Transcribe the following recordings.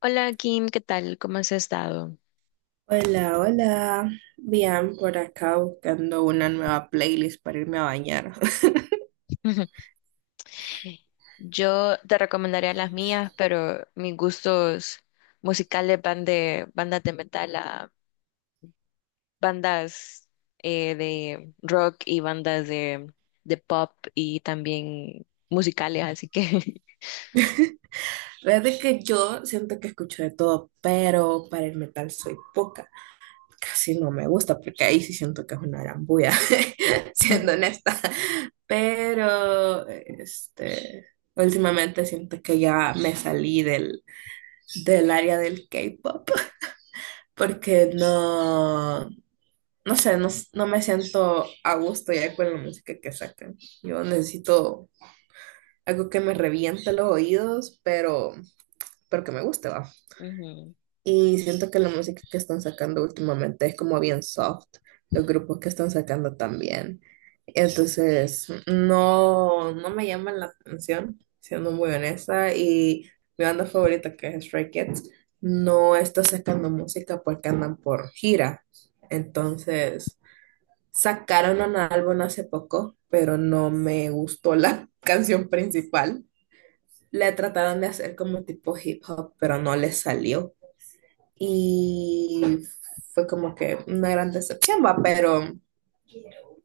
Hola Kim, ¿qué tal? ¿Cómo has estado? Hola, hola. Bien, por acá buscando una nueva playlist para irme a bañar. Yo te recomendaría las mías, pero mis gustos musicales van de bandas de metal a bandas de rock y bandas de pop y también musicales, así que... La verdad que yo siento que escucho de todo, pero para el metal soy poca. Casi no me gusta porque ahí sí siento que es una arambulla, siendo honesta. Pero, este, últimamente siento que ya me salí del área del K-pop porque no sé, no me siento a gusto ya con la música que sacan. Yo necesito algo que me reviente los oídos, pero que me guste, va. Ujú. Y siento que la música que están sacando últimamente es como bien soft, los grupos que están sacando también. Entonces, no me llaman la atención, siendo muy honesta, y mi banda favorita que es Stray Kids no está sacando música porque andan por gira. Entonces, sacaron un álbum hace poco, pero no me gustó la canción principal. Le trataron de hacer como tipo hip hop, pero no les salió. Y fue como que una gran decepción, va,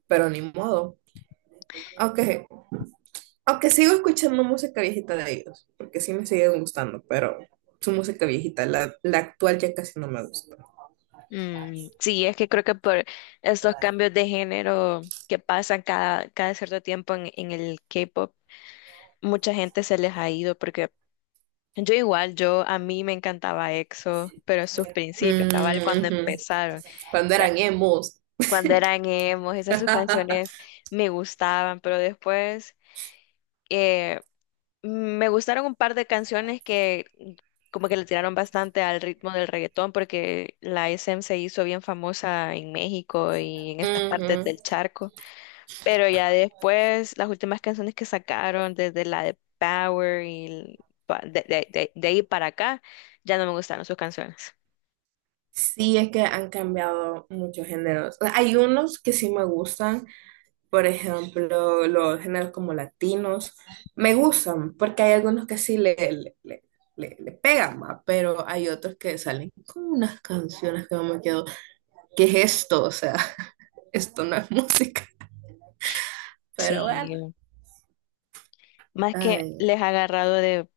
pero ni modo. Aunque, aunque sigo escuchando música viejita de ellos, porque sí me sigue gustando, pero su música viejita, la actual ya casi no me gusta. Mm, sí, es que creo que por estos cambios de género que pasan cada cierto tiempo en el K-pop, mucha gente se les ha ido porque yo igual, yo a mí me encantaba EXO, pero sus principios, cabal, Mm, cuando ujú. empezaron, Cuando la- eran emos. cuando eran emos, esas sus canciones me gustaban, pero después eh, me gustaron un par de canciones que como que le tiraron bastante al ritmo del reggaetón, porque la SM se hizo bien famosa en México y en estas partes Ujú. del charco. Pero ya después, las últimas canciones que sacaron, desde la de Power y de ahí para acá, ya no me gustaron sus canciones. Sí, es que han cambiado muchos géneros. O sea, hay unos que sí me gustan, por ejemplo, los géneros como latinos, me gustan porque hay algunos que sí le pegan más, pero hay otros que salen con unas canciones que yo me quedo, ¿qué es esto? O sea, esto no es música, pero bueno. Sí, más que Ay, les ha agarrado de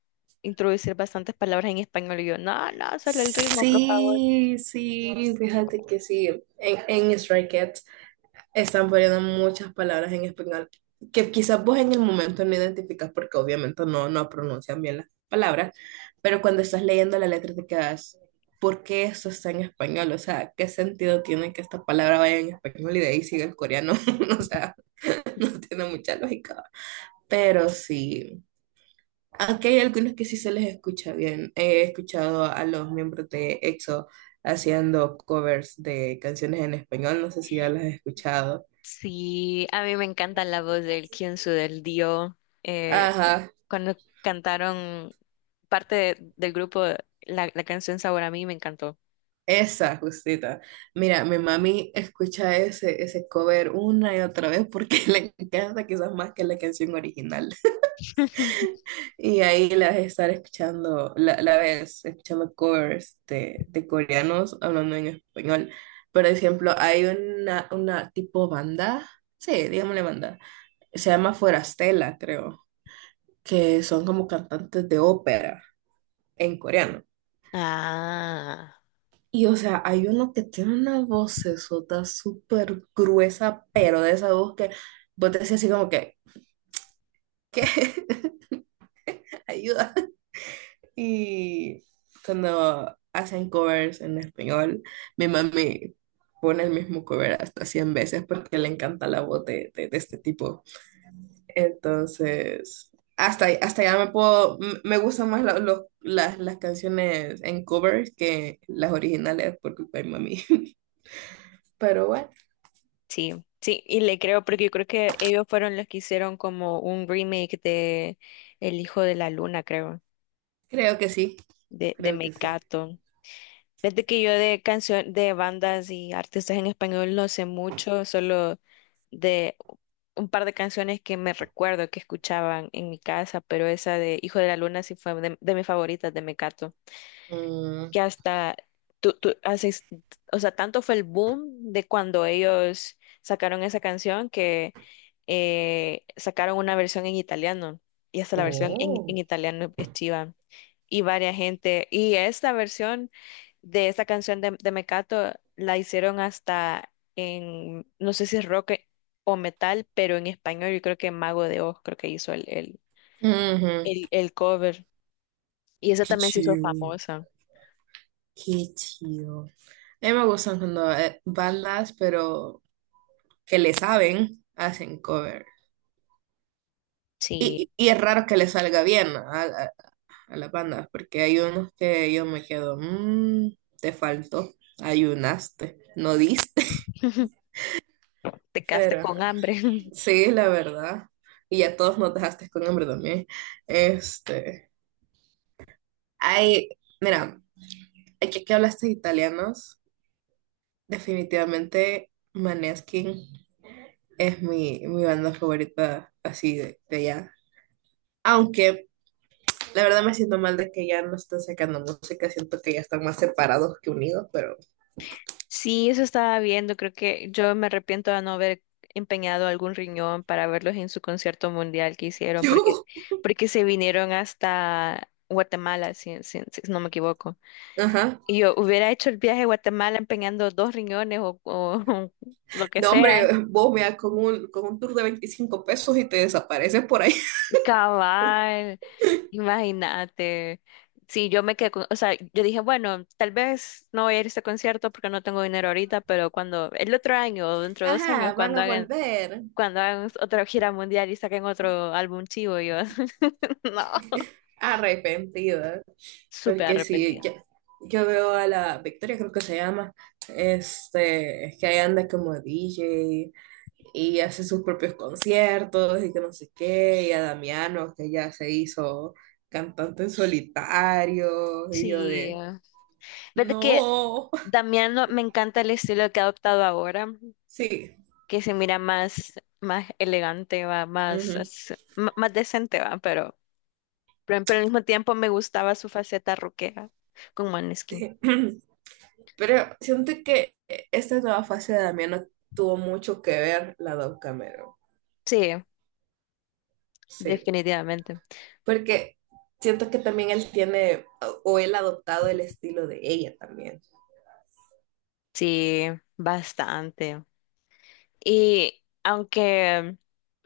introducir bastantes palabras en español y yo, no, no, solo el ritmo, por favor. Sí, fíjate que sí, en Stray Kids están poniendo muchas palabras en español que quizás vos en el momento no identificas porque obviamente no pronuncian bien las palabras, pero cuando estás leyendo la letra te quedas, ¿por qué eso está en español? O sea, ¿qué sentido tiene que esta palabra vaya en español y de ahí siga el coreano? O sea, no tiene mucha lógica. Pero sí, aunque hay algunos que sí se les escucha bien. He escuchado a los miembros de EXO haciendo covers de canciones en español, no sé si ya las has escuchado. Sí, a mí me encanta la voz del Kyunsu, del Dio. Eh, Ajá, cuando cantaron parte del grupo, la canción Sabor a mí me encantó. esa, justita. Mira, mi mami escucha ese cover una y otra vez porque le encanta quizás más que la canción original. Y ahí la ves estar escuchando, la ves escuchando covers de coreanos hablando en español. Por ejemplo, hay una tipo banda, sí, digámosle banda, se llama Forastela, creo, que son como cantantes de ópera en coreano. Ah. Y o sea, hay uno que tiene una vocesota súper gruesa, pero de esa voz que vos decís así como que, ¿qué? Ayuda. Y cuando hacen covers en español, mi mami pone el mismo cover hasta 100 veces porque le encanta la voz de este tipo. Entonces, hasta ya me puedo, me gustan más las canciones en covers que las originales por culpa de mami. Pero bueno, Sí, sí, y le creo porque yo creo que ellos fueron los que hicieron como un remake de El Hijo de la Luna, creo, creo que sí. De Creo que sí. Mecato. Desde que yo de canción, de bandas y artistas en español no sé mucho, solo de un par de canciones que me recuerdo que escuchaban en mi casa, pero esa de Hijo de la Luna sí fue de mis favoritas de Mecato. Mm, Que hasta tú haces, o sea, tanto fue el boom de cuando ellos sacaron esa canción que sacaron una versión en italiano y hasta la versión en oh, italiano es chiva y varias gente y esta versión de esta canción de Mecato la hicieron hasta en, no sé si es rock o metal, pero en español yo creo que Mago de Oz creo que hizo ujú, el cover y esa qué también se hizo chido, famosa. qué chido. A mí me gustan cuando bandas, pero que le saben, hacen cover. Sí. Y es raro que le salga bien a las bandas, porque hay unos que yo me quedo, "Mm, te faltó, ayunaste, no diste". Te quedaste Pero con ajá, hambre. sí, la verdad. Y a todos nos dejaste con hambre también. Este, hay, mira, aquí que hablaste de italianos. Definitivamente Maneskin es mi banda favorita así de allá. Aunque la verdad me siento mal de que ya no están sacando música, siento que ya están más separados que unidos, pero Sí, eso estaba viendo. Creo que yo me arrepiento de no haber empeñado algún riñón para verlos en su concierto mundial que hicieron, porque yo, porque se vinieron hasta Guatemala, si no me equivoco. ajá. Y yo hubiera hecho el viaje a Guatemala empeñando dos riñones o lo que No, sea. hombre, vos veas con un tour de 25 pesos y te desapareces por ahí. Cabal, imagínate. Sí, yo me quedé con, o sea, yo dije, bueno, tal vez no voy a ir a este concierto porque no tengo dinero ahorita, pero cuando, el otro año o dentro de dos años, Ajá, van a volver cuando hagan otra gira mundial y saquen otro álbum chivo, yo, no, arrepentidos. súper Porque sí, arrepentida. Yo veo a la Victoria, creo que se llama, este, que ahí anda como DJ y hace sus propios conciertos y que no sé qué, y a Damiano, que ya se hizo cantante en solitario, y yo Sí, de, verdad que no, Damiano me encanta el estilo que ha adoptado ahora, sí, que se mira más, más elegante, va, más, ujú, más decente, va, pero pero al mismo tiempo me gustaba su faceta rockera con Maneskin. sí. Pero siento que esta nueva fase de Damiano tuvo mucho que ver la Dove Cameron, Sí, sí. definitivamente. Porque siento que también él tiene, o él ha adoptado el estilo de ella también. Sí, bastante. Y aunque,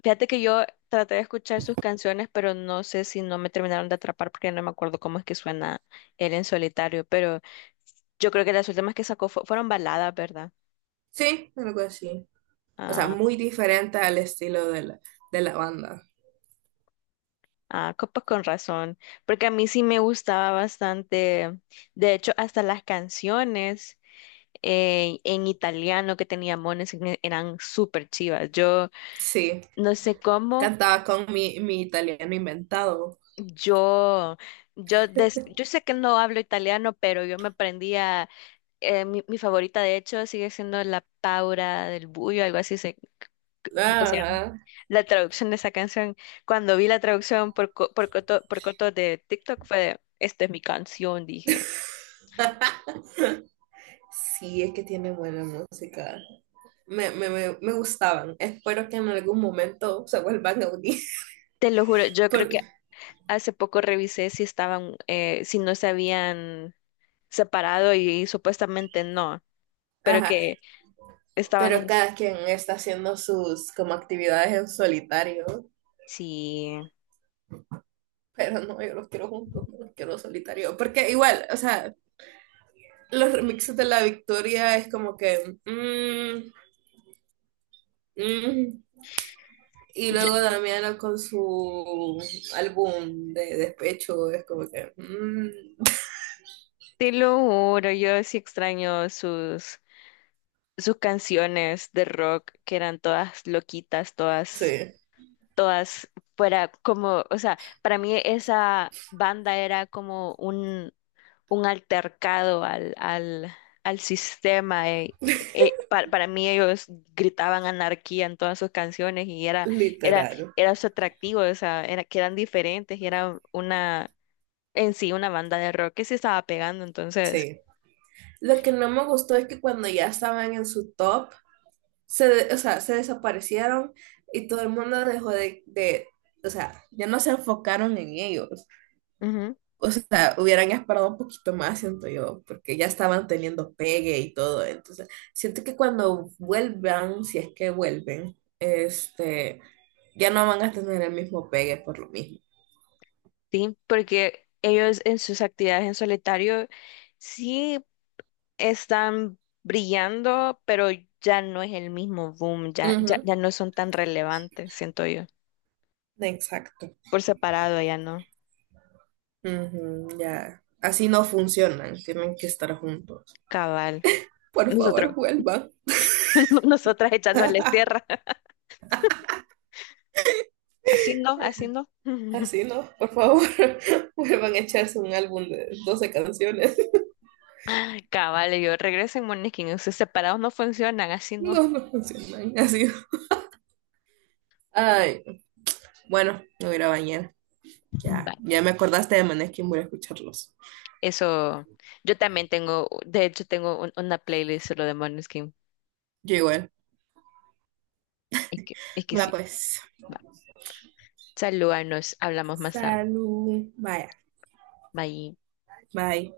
fíjate que yo traté de escuchar sus canciones, pero no sé si no me terminaron de atrapar porque no me acuerdo cómo es que suena él en solitario, pero yo creo que las últimas que sacó fueron baladas, ¿verdad? Sí, algo así. O sea, Ah, muy diferente al estilo de de la banda. ah, pues con razón, porque a mí sí me gustaba bastante, de hecho, hasta las canciones. En italiano que tenía mones eran súper chivas. Yo Sí, no sé cómo, cantaba con mi italiano inventado. yo, yo sé que no hablo italiano, pero yo me aprendía, mi favorita de hecho sigue siendo la Paura del Buio, algo así se, creo que se llama. Ajá. La traducción de esa canción, cuando vi la traducción coto, por coto de TikTok fue de, esta es mi canción, dije. Sí, es que tiene buena música. Me gustaban. Espero que en algún momento se vuelvan a unir. Te lo juro, yo creo Por- que hace poco revisé si estaban, si no sabían separado y, supuestamente no, pero ajá. que estaban Pero en... cada quien está haciendo sus como actividades en solitario. Sí, Pero no, yo los quiero juntos, no los quiero solitario. Porque igual, o sea, los remixes de La Victoria es como que mm, mm. Y luego yo Damiana con su álbum de despecho es como que mm, te lo juro, yo sí extraño sus, sus canciones de rock que eran todas loquitas, sí, todas, todas fuera como, o sea, para mí esa banda era como un altercado al sistema. Para mí ellos gritaban anarquía en todas sus canciones y era, era, literal. era su atractivo, o sea, era, que eran diferentes y era una, en sí, una banda de rock que se estaba pegando, entonces, Sí. Lo que no me gustó es que cuando ya estaban en su top, se, o sea, se desaparecieron y todo el mundo dejó de. O sea, ya no se enfocaron en ellos. ujú, O sea, hubieran esperado un poquito más, siento yo, porque ya estaban teniendo pegue y todo. Entonces, siento que cuando vuelvan, si es que vuelven, este, ya no van a tener el mismo pegue por lo mismo. sí, porque ellos en sus actividades en solitario sí están brillando, pero ya no es el mismo boom, Ujú, ya no son tan relevantes, siento yo. exacto. Por separado ya no. Ujú, ya. Así no funcionan, tienen que estar juntos. Cabal. Por Nosotros, favor, vuelvan. nosotras echándoles tierra, haciendo, haciendo. Así no, por favor, vuelvan a echarse un álbum de 12 canciones. Cabal, y yo regresen, Moniquín. Ustedes separados no funcionan, así no. No, no funcionan así. Ay, bueno, me voy a ir a bañar. Va. Ya, ya me acordaste de Maneskin, voy a escucharlos. Eso, yo también tengo, de hecho, tengo una playlist solo de Måneskin. Yo igual. Es que Va sí. pues. Va. Salúdanos, hablamos más tarde. Salud. Vaya. Bye. Bye.